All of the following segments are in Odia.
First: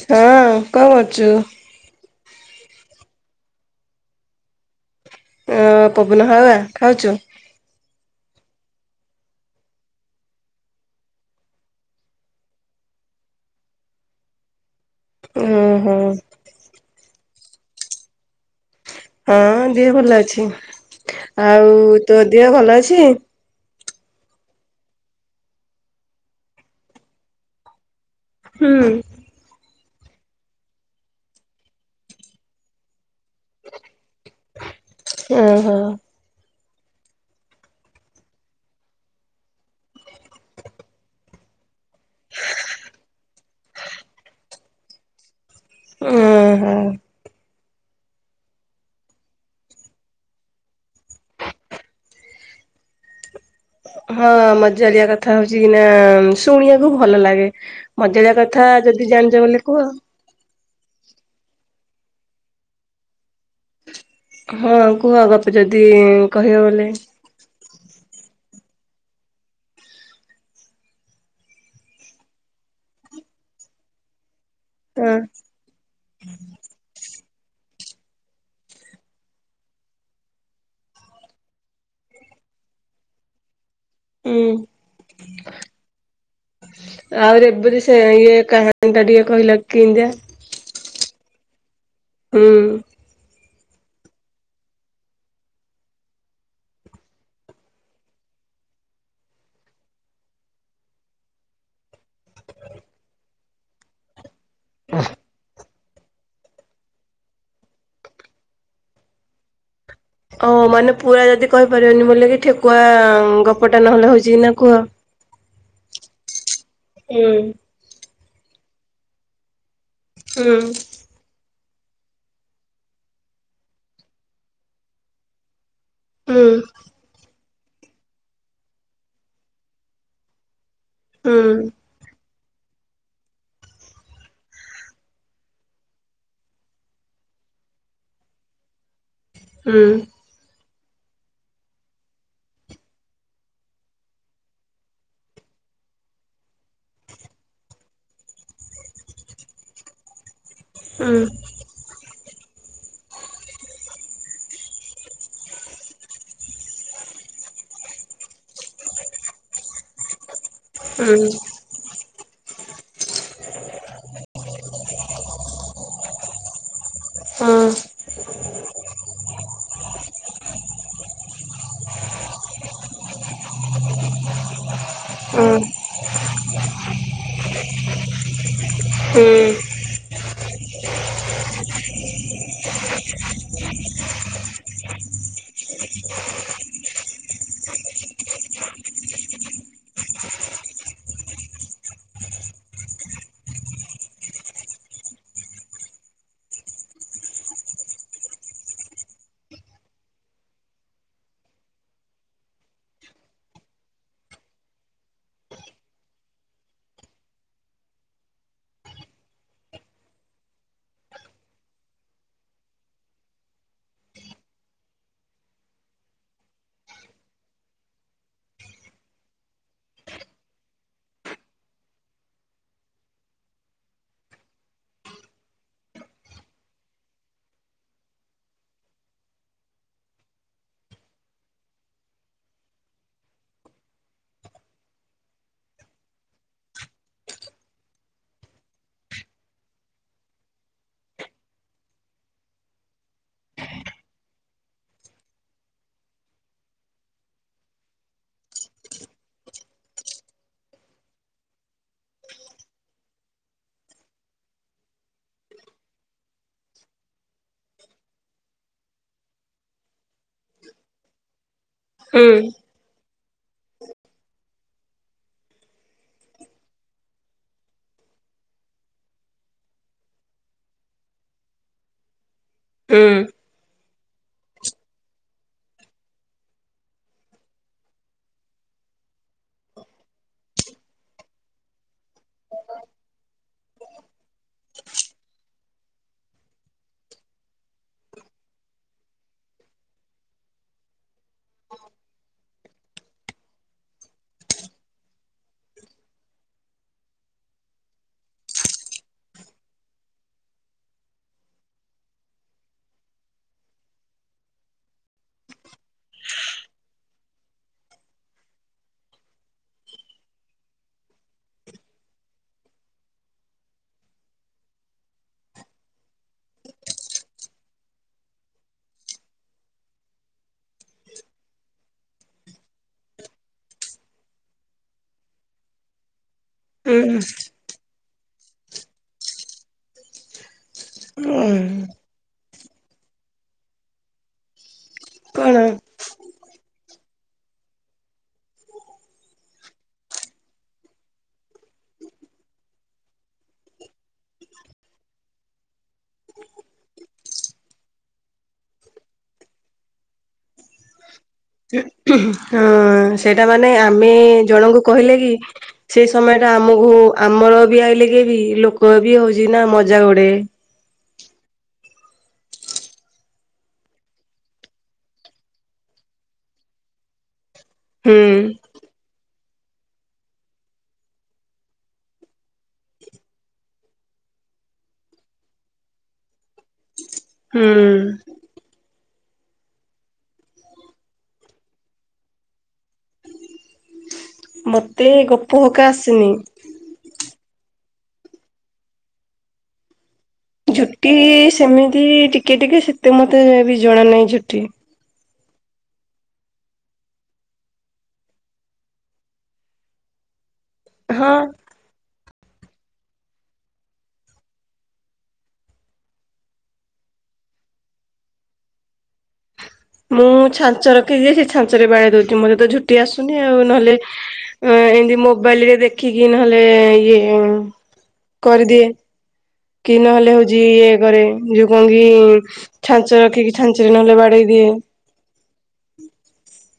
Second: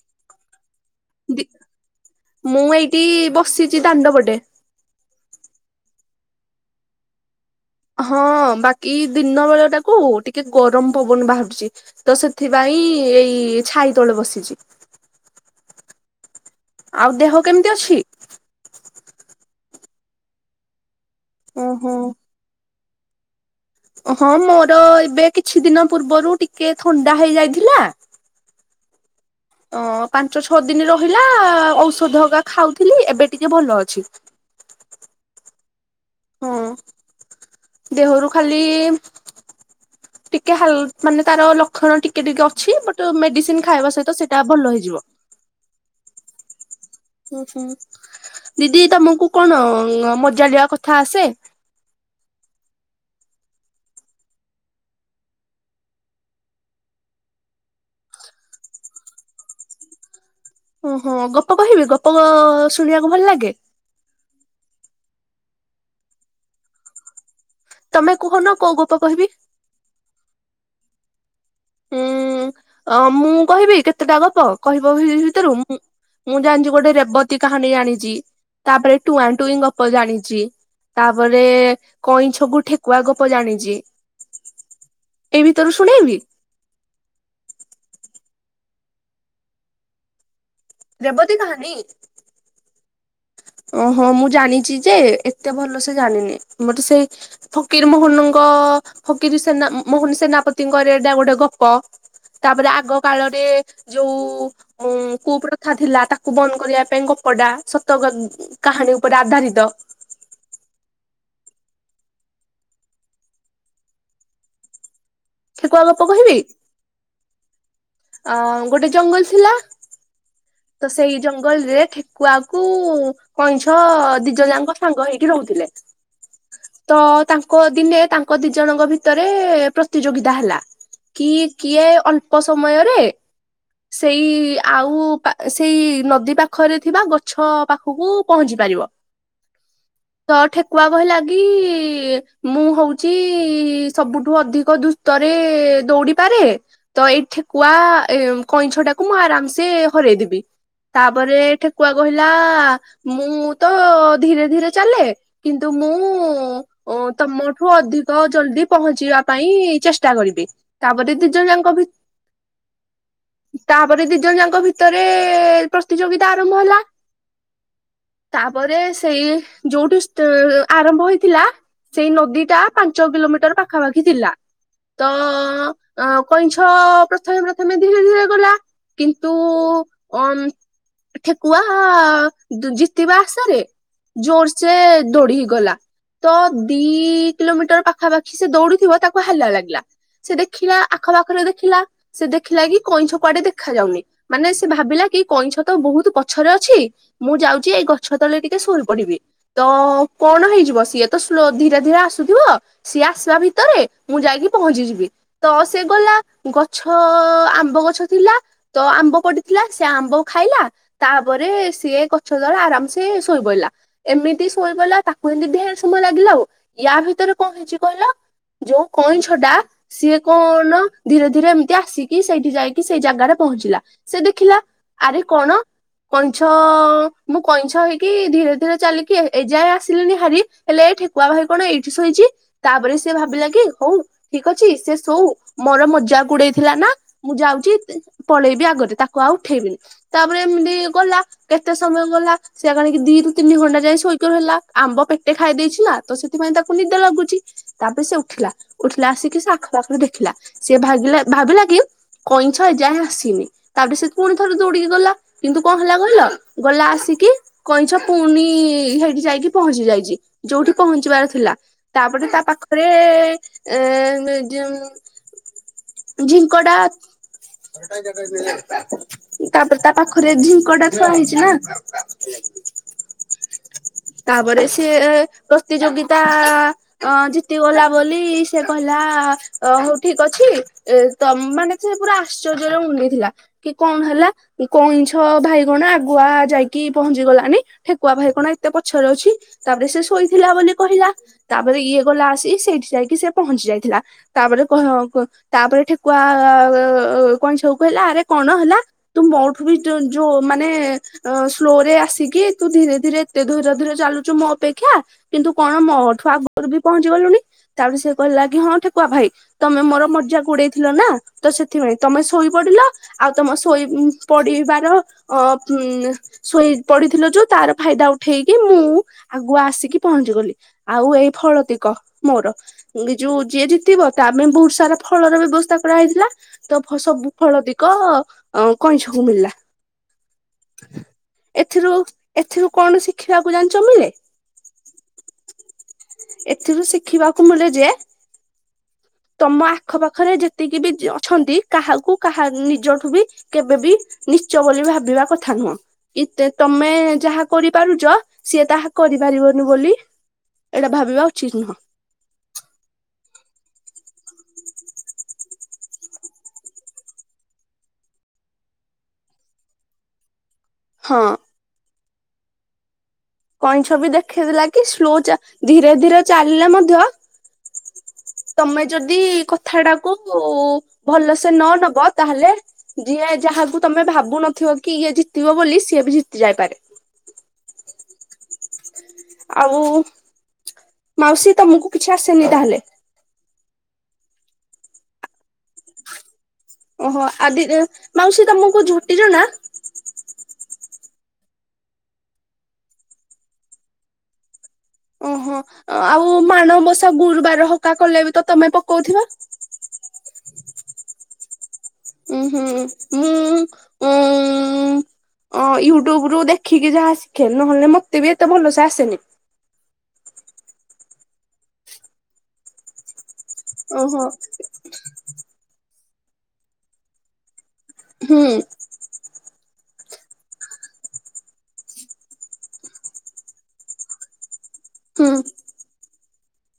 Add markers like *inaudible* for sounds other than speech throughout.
ହଁ କଣ କରଛୁ? ଦି ମୁଁ ଏଇଠି ବସିଛି ଦାଣ୍ଡପଟେ ପବନ ହାୱୱ ଖାଉଛୁ। ହଁ ବାକି ଦିନ ବେଳ ଟାକୁ ଟିକେ ଗରମ ପବନ ବାହାରୁଛି ତ ସେଥିପାଇଁ ଏଇ ଛାଇ ତଳେ ବସିଛି। ଓହୋ ଆଉ ଦେହ କେମିତି ଅଛି। ହଁ ଦିଏ ଭଲ ଅଛି। ଆଉ ଓହୋ। ତୋ ଦେିହ ଭଲ ଅଛି। କିଛ ହଁ ମୋର ଏବେ କିଛି ଦିନ ପୂର୍ବରୁ ଟିକେ ଥଣ୍ଡା ହେଇଯାଇଥିଲା। ହଁ। ଅ ପାଞ୍ଚ ଛଅ ଦିନ ରହିଲା ଔଷଧଗକା ଖାଉଥିଲି ଏବେ ଟିକେ ଭଲ ଅଛି। ହଁ ହଁ। ହଁ ଦେହରୁ ଖାଲି ଟିକୋଲ ମାନେ ତାର ଲକ୍ଷଣ ଟିକେ ଟିକେ ଅଛି ବଟ୍ ମେଡିସିନ ଖାଇବା ସହିତ ସେଇଟା ଭଲ ହେଇଯିବ। ଓହୋ। ହୁଁ ହୁଁ ଦିଦି ତମକୁ କଣ ମଜାଳିଆ କଥା ଆସେ ହଁ ମଜାଳିଆ କଥା ହଉଛି ନା ଶୁଣିବାକୁ ଭଲ ଲାଗେ ମଜାଳିଆ କଥା ଯଦି ଜାଣିଛ ବଲେ କୁହ। ଓହୋ ଗପ କହିବି ଗପ ଶୁଣିବାକୁ ଭଲ ଲାଗେ। ହଁ କୁହ ବାପ ଯଦି କହିବା ବୋଲେ ତ କହିବି। ହୁଁ ମୁଁ କହିବି କେତେଟା ଗପ କହିବ ହଁ ଭିତରୁ ମୁଁ ମୁଁ ଜାଣିଛି ଗୋଟେ ରେବତ କାହାଣୀ ଜାଣିଛି ତାପରେ ଟୁଆ ଟୁ ଗପ ଜାଣିଛି ତାପରେ କଇଁ ଛଗୁ ଠେକୁଆ ଗପ ଜାଣିଛି। ହୁଁ। ଏଇ ବି ତରୁ ଶୁଣେଇବି। ଆହୁ ଏମତି ସେ ଇଏ କାହାଣୀ ଟ ଟିକେ କହିଲ କିଆ ରେବତୀ କାହାଣୀ ହୁଁ। ଓ ହଁ ମୁଁ ଜାଣିଛି ଯେ ଏତେ ଭଲ ସେ ଜାଣିନି ମୋତେ ସେଇ ଫକୀର ମୋହନଙ୍କ ଫକୀର ସେନା ମୋହନ ସେନାପତିଙ୍କର ଏଟା ଗୋଟେ ଗପ ତାପରେ ଆଗ କାଳରେ ଯୋଉ *unintelligible* କ ଥିଲା ତାକୁ ବନ୍ଦ କରିବା ପାଇଁ ଗପଟା ତ ଗ କାହାଣୀ ଉପରେ ଆଧାରିତ। ଓ ମାନେ ପୁରା ଯଦି କହିପାରିବନି ବୋ କି ଠେକୁଆ ଗପଟା ନହେଲେ ହଉଛି କି ନା କୁହ। ଠେକୁଆ ଗପ କହିବି? ହୁଁ। ଅ ଗୋଟେ ଜଙ୍ଗଲ ଥିଲା। ତ ସେଇ ଯ ଜଙ୍ଗଲ ରେ ଠେକୁଆକୁ କଇଁଛ ଦିଜ ଯାଙ୍କ ସାଙ୍ଗ ହେଇକି ରହୁଥିଲେ। ତ ତାଙ୍କ ତାଙ୍କ ଦିନେ ତାଙ୍କ ଦି ଜଣଙ୍କ ଭିତରେ ପ୍ରତିଯୋଗିତା ହେଲା। କି କିଏ ଅଳ୍ପ ଅଳ୍ପ ସମୟରେ ସେଇ ଆଉ ପା ସେଇ ନଦୀ ପାଖରେ ଥିବା ଗଛ ପାଖକୁ ପହଞ୍ଚି ପାରିବ। ହଁ। ତ ଠେକୁଆ କହିଲା କିି ମୁଁ ହଉଛି ସବୁଠୁ ଅଧିକ ଦୃତରେ ଦୌଡ଼ିପାରେ ତ ଏଇ ଠେକୁଆ କଇଁଛ ଟାକୁ ମୁଁ ଆରାମସେ ହରୋଇଦେବି। ବି। ତାପରେ ଠେ କୁଆ କହିଲା ମୁଁ ତ ଧୀରେ ଧୀରେ ଚାଲେ। କିନ୍ତୁ ମୁଁ ତମଠୁ ଅଧିକ ଜଲଦି ପହଞ୍ଚିବା ପାଇଁ ଚେଷ୍ଟା କରିବି। ତାପରେ ଦି ଜଣ ଯାକ ଭି ତାପରେ ଦି ଜଣ ଯାଙ୍କ ଭିତ ରେ ପ୍ରତିଯୋଗିତା ଆରମ୍ଭ ହେଲା। ତାପରେ ସେଇ ଯୋଉଠି ଆରମ୍ଭ ହେଇଥିଲା ସେଇ ନଦୀଟା ପାଞ୍ଚ କିଲୋମିଟର ପାଖାପାଖି ଥିଲା। ତ ଅ କଇଁଛ ପ୍ରଥମେ ପ୍ରଥମେ ଧୀରେ ଧୀରେ ଗଲା କିନ୍ତୁ ଅ ଠେକୁଆ ଜିତିବା ଆଶାରେ ଜୋର ସେ ଦୌଡିଇଗଲା। ତ ଦି କିଲୋମିଟର ପାଖାପାଖି ସେ ଦୌଡିୁଥିବ ତାକୁ ହାଲିଆ ଲାଗିଲା। ସେ ଦେଖିଲା ଆଖପାଖରେ ଦେଖିଲା ସେ ଦେଖିଲା କି କଇଁଛ କୁଆଡେ ଦେଖାଯାଉନି ମାନେ ଭାବିଲା କି କଇଁଛ ତ ବହୁତ ପଛରେ ଅଛି। ମୁଁ ଯାଉଛି ଏଇ ଗଛ ତଳେ ଟିକେ ଶୋଇ ପଡିବି। ତ କଣ ହେଇଯିବ ସିଏ ସ୍ଲୋ ତ ଧୀରେ ଧୀରେ ଆସୁଥିବ ସିଏ ଆସିବା ଭିତରେ ମୁଁ ଯାଇକି ପହଞ୍ଚିଯିବି। ତ ସେ ଗଲା ଗଛ ଆମ୍ବ ଗଛ ଥିଲା ତ ଆମ୍ବ ପ ଥିଲା ସେ ଆମ୍ବ ଖାଇଲା। ତାପରେ ସିଏ ଗଛ ତଳେ ଆରାମ ସେ ଶୋଇ ପଡ଼ିଲା ଏମିତି ଶୋଇ ପଇଲା। ତାକୁ ଏମିତି ଢେର ସମୟ ଲାଗିଲା। ଆଉ ୟା ଭିତରେ କଣ ହେଇଛି କହିଲ ଯୋଉ କଇଁଛ ଟା ସିଏ କଣ ଧୀରେ ଧୀରେ ଏମିତି ଆସିକି ସେଇଠି ଯାଇକି ସେଇ ଜାଗାରେ ପହଞ୍ଚିଲା। ସେ ଦେଖିଲା ଆରେ କଣ କଇଁଛ ମୁଁ କଇଁଛ ହେଇକି ଧୀରେ ଧୀରେ ଚାଲିକି ଏଯାଏ ଆସିଲିଣିି ହାରି। ହେଲେ ଏ ଠେକୁଆ ଭାଇ କଣ ଏଇଠି ଶୋଇଛି। ତାପରେ ସେ ଭାବିଲା କି ହଉ ଠିକ ଅଛି ସେ ଶଉ ମୋର ମଜାକ ଉଡେଇଥିଲା ନା ମୁଁ ଯାଉଛି ପଳେଇବି ଆଗରେ ତାକୁ ଆଉ ଉଠେଇବିନି। ତାପରେ ଏମିତି ଗଲା କେତେ ସମୟ ଗଲା। ସିଏ କଣ ଦିରୁ ତିନି ଘଣ୍ଟା ଯାଏ ସୋଇକି ରହିଲା। ଆମ୍ବ ପେଟେ ଖାଇ ଦେଇଥିଲା ତ ସେଥିପାଇଁ ତାକୁ ନିଦ ଲାଗୁଛି। ତାପରେ ସେ ଉଠିଲା ଉଠିଲା ଆସିକି ସେ ଆଖ ପାଖରେ ଦେଖିଲା ସେ ଭାବିଲା ଭାବିଲା କି କଇଁଛ ଏ ଯାଏ ଆସିନି। ତାପରେ ସେ ପୁଣି ଥରେ ଦୌଡିକି ଗଲା। କିନ୍ତୁ କଣ ହେଲା କହିଲ ଗଲା ଆସିକି କଇଁଛ ପୁଣି ହେଇଠି ଯାଇକି ପହଞ୍ଚି ଯାଇଛି। ଯୋଉଠି ପହଞ୍ଚିବାର ଥିଲା। ତାପରେ ତା ପାଖରେ ଏ ଯେଉଁ ଝିଙ୍କଟା ତାପରେ ତା ପାଖରେ ଝିଙ୍କ ଟା ଥୁଆ ହେଇଛି ନା। ହୁଁ। ତାପରେ ସିଏ ଏ ପ୍ରତିଯୋଗିତା ଜିତିଗଲା ବୋଲି। ସେ କହିଲା ହଉ ଠିକ ଅଛି ଅ ତ ମାନେ ସେ ପୁରା ଆଶ୍ଚର୍ଯ୍ୟରେ ଉଣ୍ଡି ଥିଲା। କି କଣ ହେଲା କଇଁଛ ଭାଇ କଣ ଆଗୁଆ ଯାଇକି ପହଞ୍ଚି ଗଲାନି ଠେକୁଆ ଭାଇ କଣ ଏତେ ପଛରେ ଅଛି। ତାପରେ ସେ ଶୋଇଥିଲା ବୋଲି କହିଲା। ତାପରେ ଇଏ ଗଲା ଆସି ସେଇଠି ଯାଇକି ସେ ପହଞ୍ଚି ଯାଇଥିଲା। ତାପରେ କହ କ ତାପରେ ଠେକୁଆ ଅ ଅ କଇଁଛକୁ କହିଲା ଆରେ କଣ ହେଲା ତୁ ମୋଠୁ ବି ଯୋ ଯୋଉ ମାନେ ସ୍ଲୋ ରେ ଆସିକି। ତୁ ଧୀରେ ଧୀରେ ଏତେ ଧୀରେ ଧୀରେ ଚାଲୁଛୁ ମୋ ଅପେକ୍ଷା କିନ୍ତୁ କଣ ମୋଠୁ ଆଗରୁ ବି ପହଞ୍ଚି ଗଲୁଣି। ତାପରେ ସେ କହିଲା କି ହଁ ଠେକୁଆ ଭାଇ ତମେ ମୋର ମଜାକ୍ ଉଡେଇଥିଲ ନା ତ ସେଥିପାଇଁ ତମେ ଶୋଇପଡିଲ ଆଉ ତମ ଶୋଇ ପ ପଡିବାର ଅ ଉ ଶୋଇ ପଡିଥିଲ ଯୋଉ ତାର ଫାଇଦା ଉଠେଇକି ମୁଁ ଆଗୁଆ ଆସିକି ପହଞ୍ଚିଗଲି। ଆଉ ଏଇ ଫଳତିକ ମୋର ଯୋଉ ଯିଏ ଜିତିବ ତା ପାଇଁ ବହୁତ ସାରା ଫଳର ବ୍ୟବସ୍ଥା କରାହେଇଥିଲା। ତ ଫ ସବୁ ଫଳ ବି ତ କଇଁଛକୁ ମିଳିଲା ଏଥିରୁ ଏଥିରୁ କଣ ଶିଖିବାକୁ ଜାଣିଛ ମିଳେ? କଣ ଏଥିରୁ ଶିଖିବାକୁ ମିଳେ ଯେ ତମ ଆଖପାଖରେ ଯେତିକି ବି ଅଛନ୍ତି କାହାକୁ କାହା ନିଜଠୁ ବି କେବେ ବି ନିଚ ବୋଲି ଭାବିବା କଥା ନୁହଁ। କି ତମେ ଯାହା କରିପାରୁଛ ସିଏ ତାହା କରିପାରିବନି। ବୋଲି ଏଇଟା ଭାବିବା ଉଚିତ ନୁହଁ। ହଁ ସେଇଟା ମାନେ ଆମେ ଜଣଙ୍କୁ କହିଲେ କି ସେଇ ସମୟ ଟା ଆମକୁ ଆମର ବି ଆଇଲେ କି ବି ଲୋକ ବି ହଉଛି ନା ମଜାକ୍ ଉଡେଇବେ। ହଁ। କଇଁଛ ବି ଦେଖେଇଦେଲା କି ସ୍ଲୋ ଚା ଧୀରେ ଧୀରେ ଚାଲିଲେ ମଧ୍ୟ ହୁଁ ତମେ ଯଦି କ କଥାଟାକୁ ଉ ଭଲସେ ନ ନବ ତାହେଲେ ଯିଏ ଯାହାକୁ ତମେ ଭାବୁ ନଥିବ କି ଇଏ ଜିତିବ ବୋଲି ସିଏ ବି ଜିତି ଯାଇପାରେ। ହୁଁ ଆଉ ମାଉସୀ ତମକୁ କିଛି ଆସେନି ତାହେଲେ। ମତେ ଗପ ଏକା ଆସେନି। ଓହୋ ଆଦି ମାଉସୀ ତମକୁ ଝୋଟି ଜଣା। ଝୋଟି ସେମିତି ଟିକେ ଟିକେ ସେତେ ମତେ ବି ଜଣା ନାହିଁ ଝୋଟି। ଓହୋ ଆଉ ମାଣବସା ଗୁରୁବାର ହକା କଲେ ବି ତ ତମେ ପକଉଥିବ। ହଁ। ଉଁ ହୁଁ ମୁଁ ଅଁ ୟୁଟ୍ୟୁବ ରୁ ଦେଖିକି ଯାହା ଶିଖେ ନହେଲେ ମତେ ବି ଏତେ ଭଲସେ ଆସେନି। ମୁଁ ଛାଞ୍ଚ ରଖିଚି ସେ ଛାଞ୍ଚରେ ବାଡେଇ ଦଉଚି ମୋତେ ତ ଝୋଟି ଆସୁନି। ନି ଆଉ ନହେଲେ ଓହୋ ଅଁ ଏମତି ମୋବାଇଲ ରେ ଦେଖ ଦେଖିକି ନହେଲେ ଇଏ ହୁଁ କରିଦିଏ। କି ନହେଲେ ହୋଉଚି ଇଏ କରେ ଯୋଉ କଣ କି ଛାଞ୍ଚ ରଖିକି ଛାଞ୍ଚରେ ନହେଲେ ବାଡେଇ ଦିଏ। ହୁଁ।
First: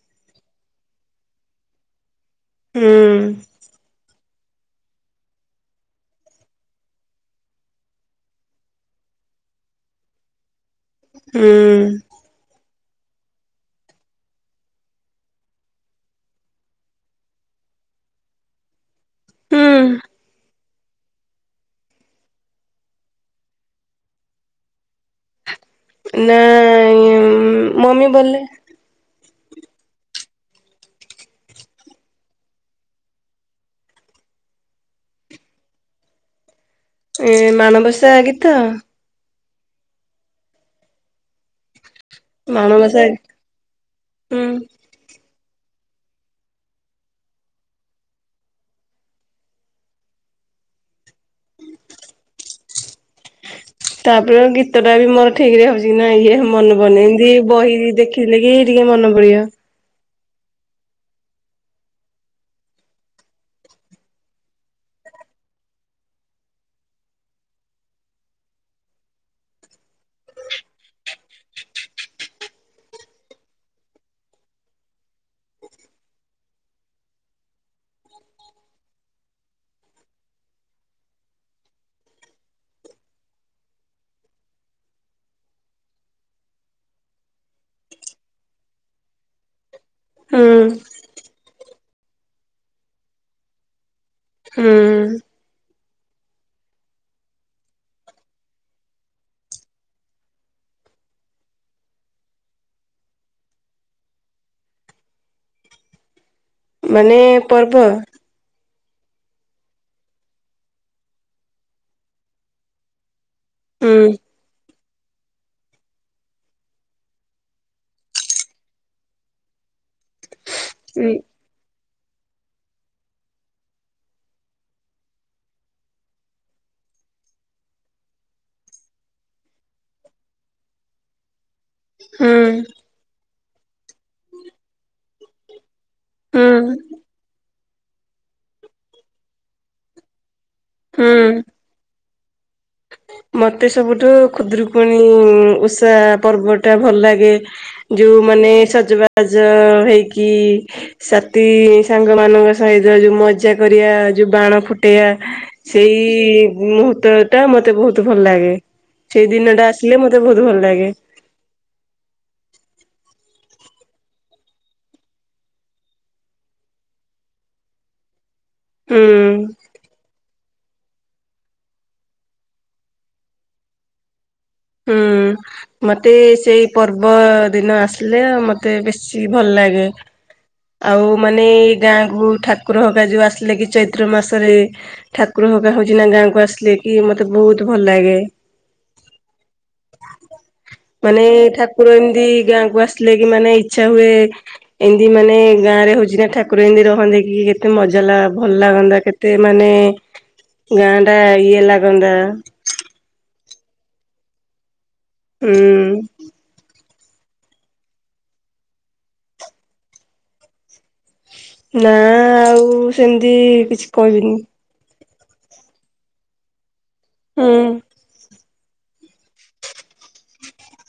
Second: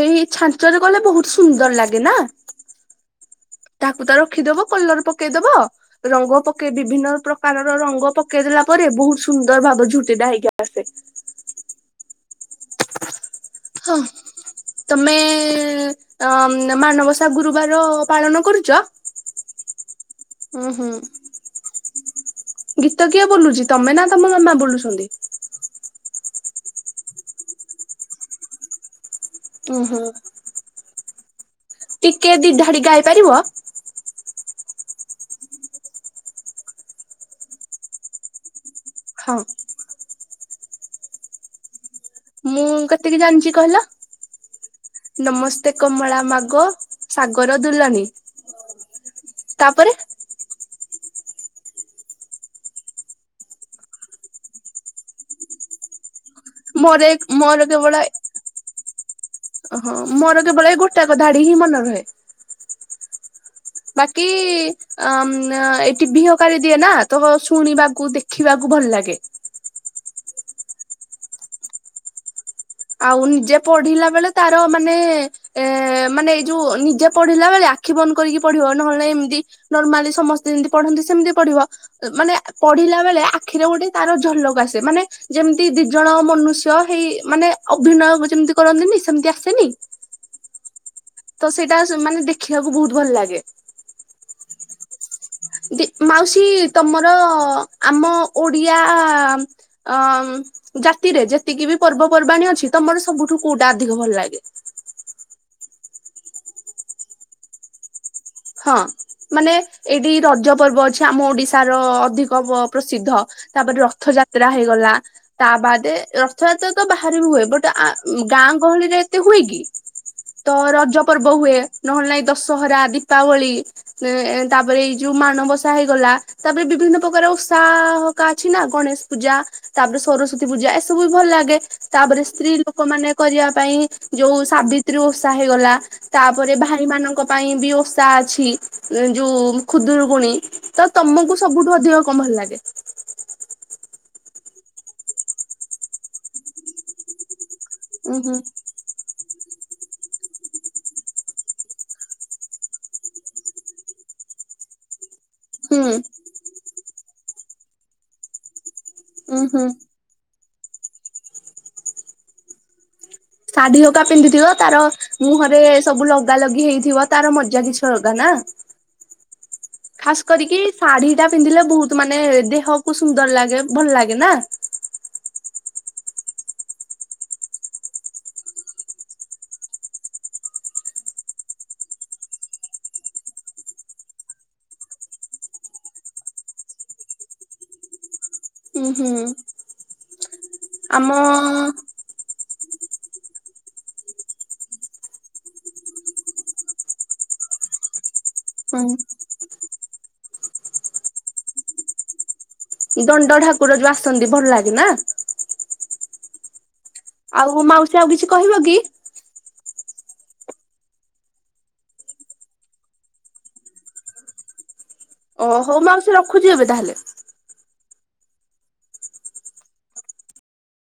ସେଇ ଛାଞ୍ଚରେ କଲେ ବହୁତ ସୁନ୍ଦର ଲାଗେ ନା? ତାକୁ ତ ହୁଁ। ରଖିଦବ କଲର ପକେଇଦବ ରଙ୍ଗ ପକେଇ ବିଭିନ୍ନ ପ୍ରକାରର ରଙ୍ଗ ପକେଇଦଲା ପରେ ବହୁତ ସୁନ୍ଦର ଭାବ ଝୁଟିଟା ହେଇକି ଆସେ। ହୁଁ। ହଁ ତମେ ଅ ଅମ ମାନବସା ଗୁରୁବାର ପାଳନ କରୁଚ? ହୁଁ ଉୁଁ ହୁଁ ଗୀତ କିଏ ବୋଲୁଚି ତମେ ନା ତମ ମାମା ବୋଲୁସନ୍ତି? ନାଇଁ ଉମ ମମି ବୋଲେ। ଓ ହୋ। ଟିକେ ଦି ଧାଡି ଗାଇ ପାରିବ? ଏ ମାଣବସା ଆ ଗୀତ? ହଁ। ମୁଁ ମାଣବସା କେତିକି ଜାଣିଚି କହିଲ? ହୁଁ ନମସ୍ ସ୍ତେ କମଳା ମାଗୋ ସାଗର ଦୁଲନୀ। ତାପରେ ତାପରେ ଗୀତ ଟା ବି ମୋର ଠିକି ରେ ହୋଉଚି କି ନାଇ ଏ ହେ ମନେ ପଡୁନି ମୋର ଏମିତି ମୋର ବହି କି କେବଳ ଦେଖିଲେ କି ଟିକେ ମନେ ପଡିବ। ହଁ ମୋର କେବଳ ଏ ଗୋଟାକ ଧାଡି ହିଁ ମନେ ରହେ। ବାକି ଅମ୍ ଏଠି ବିହକାରୀ ଦିଏ ନା ତ ଶୁଣିବାକୁ ଦେଖିବାକୁ ଭଲ ଲାଗେ। ଆଉ ନିଜେ ପଢିଲା ବେଳେ ତାର ମାନେ ଏ ମାନେ ଏଇ ଯୋଉ ନିଜେ ପଢିଲା ବେଳେ ଆଖି ବନ୍ଦ କରିକି ପଢିବ ନହେଲେ ନାହିଁ ଏମିତି ନର୍ମାଲି ସମସ୍ତେ ଯେମତି ପଢନ୍ତି ସେମତି ପଢିବ ମାନେ ପଢିଲା ବେଳେ ଆଖିରେ ଗୋଟେ ତାର ଝଲକ ଆସେ ମାନେ ଯେମିତି ଦି ଜଣ ମନୁଷ୍ୟ ହେଇମାନେ ମାନେ ଅଭିନୟ ଯେମିତି କରନ୍ତିନି ସେମତି ଆସେନି ହୁଁ ତ ସେଇଟା ସ ମାନେ ଦେଖିବାକୁ ବୋହୁତ ଭଲ ଲାଗେ। ହୁଁ ଯେ ମାଉସୀ ତମର ଆମ ଓଡିଆ ଅ ଅମ୍ ଜାତିରେ ଯେତିକି ବି ପର୍ବପର୍ବାଣୀ ଅଛି ତମର ସବୁଠୁ କୋଉଟା ଅଧିକ ଭଲ ଲାଗେ? ମାନେ ପର୍ବ? ହଁ ମାନେ ଏଇଠି ରଜ ପର୍ବ ଅଛି ଆମ ଓଡିଶାର ଅଧିକ ପ ପ୍ରସିଦ୍ଧ। ତାପରେ ହୁଁ ରଥ ଯାତ୍ରା ହେଇଗଲା। ତା ବାଦେ ରଥଯାତ୍ରା ତ ବାହାରେବି ହୁଏ। ବାଟ୍ ଆ ଗାଁ ଗହଳିରେ ଏତେ ହୁଏ କି? ତ ରଜ ହୁଁ ପର୍ବ ହୁଏ। ନ ହେଲେ ନାଇଁ ଦଶହରା ଆଦି ଦୀପାବଳି ଏ ତାପରେ ଏଇ ଯୋଉ ମାଣବସା ହେଇଗଲା। ତାପରେ ବିଭିନ୍ନ ପ୍ରକାର ଓଷା ହକା ଅଛି ନା ଗଣେଶ ପୂଜା ତାପରେ ସରସ୍ଵତୀ ପୂଜା ଏସବୁ ବି ଭଲ ଲାଗେ ତାପରେ ହୁଁ ସ୍ତ୍ରୀ ଲୋକ ମାନେ କରିବା ପାଇଁ ଯୋଉ ସାବିତ୍ରୀ ଓଷା ହେଇଗଲା। ତାପରେ ହୁଁ ଭାଇମାନାନଙ୍କ ପାଇଁ ବି ଓ ତା ଅଛି ଯୋଉ ଖୁଦରୁକୁଣି ତ ତମକୁ ସବୁଠୁ ଅଧିକ, କଣ ଭଲ ଲାଗେ? ମୋତେ ସବୁଠୁ ଖୁଦରୁକୁଣୀ ଉଷା ପର୍ବଟା ଭଲ ଲାଗେ। ଉଁ ଯୋଉ ହୁଁ। ମାନେ ସଜବାଜ ଯୋଉ ହେଇକି ସାଥି ସାଙ୍ଗ ମାନଙ୍କ ସହିତ ଯୋଉ ମଜା କରିବା ଯୋଉ ବାଣ ଫୁଟେଇବା ହୁଁ ସେଇ ମୁହୂର୍ତ୍ତଟା ମୋତେ ବହୁତ ଭଲ ଲାଗେ। ସେଇ ଉଁ ହୁଁ ଦିନଟା ଆସିଲେ ମୋତେ ବହୁତ ଭଲ ଲାଗେ। ଶାଢୀ ହଗା ପିନ୍ଧିଥିବ, ତାର ମୁହଁରେ ସବୁ ଲଗା ଲଗି ହେଇଥିବ, ତାର ମଜା କିଛି ଅଲଗା ନା। ହୁଁ। କି ଶାଢୀ ଟା ପିନ୍ଧିଲେ ବହୁତ ମାନେ ଦେହକୁ ସୁନ୍ଦର ଲାଗେ ଭଲ ଲାଗେ ନା। ହୁଁ ମତେ ସେଇ ପର୍ବ ଦିନ ଆସିଲେ ମତେ ବେଶୀ ଭଲ ଲାଗେ, ଆଉ ମାନେ ଗାଁ କ ଠାକୁର ହକା ଯୋଉ ଆସିଲେ କି ଚୈତ୍ର ମାସରେ ଠାକୁର ହକା ହଉଛି ନା ଗାଁ କ ଆସିଲେ କି ମତେ ବହୁତ ଭଲ ଲାଗେ। ଉଁ ହୁଁ। *inaudible* ଆମ ମାନେ ଠାକୁର ଏମତି ଗାଁ। କୁ ଆସିଲେ କି ମାନେ ଇ୍ଛା ହୁଏ ଏମିତି ମାନେ ଗାଁରେ ହଉଛି ନା ଠାକୁର ଏମିତି ରହନ୍ତି କି କେତେ ମଜା ଲାଗ। ଭଲ ଲାଗନ୍ତା କେତେ ମାନେ ଗାଁ ଟା ଇଏ ଲାଗନ୍ତା। ଦଣ୍ଡ ଠାକୁର ଯୋଉ ଆସନ୍ତି ଭଲ ଲାଗେ ନା। ହୁଁ। ଆଉ ମାଉସୀ ଆଉ କିଛି କହିବ କି? ନା ଆଉ ସେମିତି କିଛି କହିବିନି। ଓ ହଉ ମାଉସି ରଖୁଛି ଏବେ ତାହେଲେ। ହୁଁ।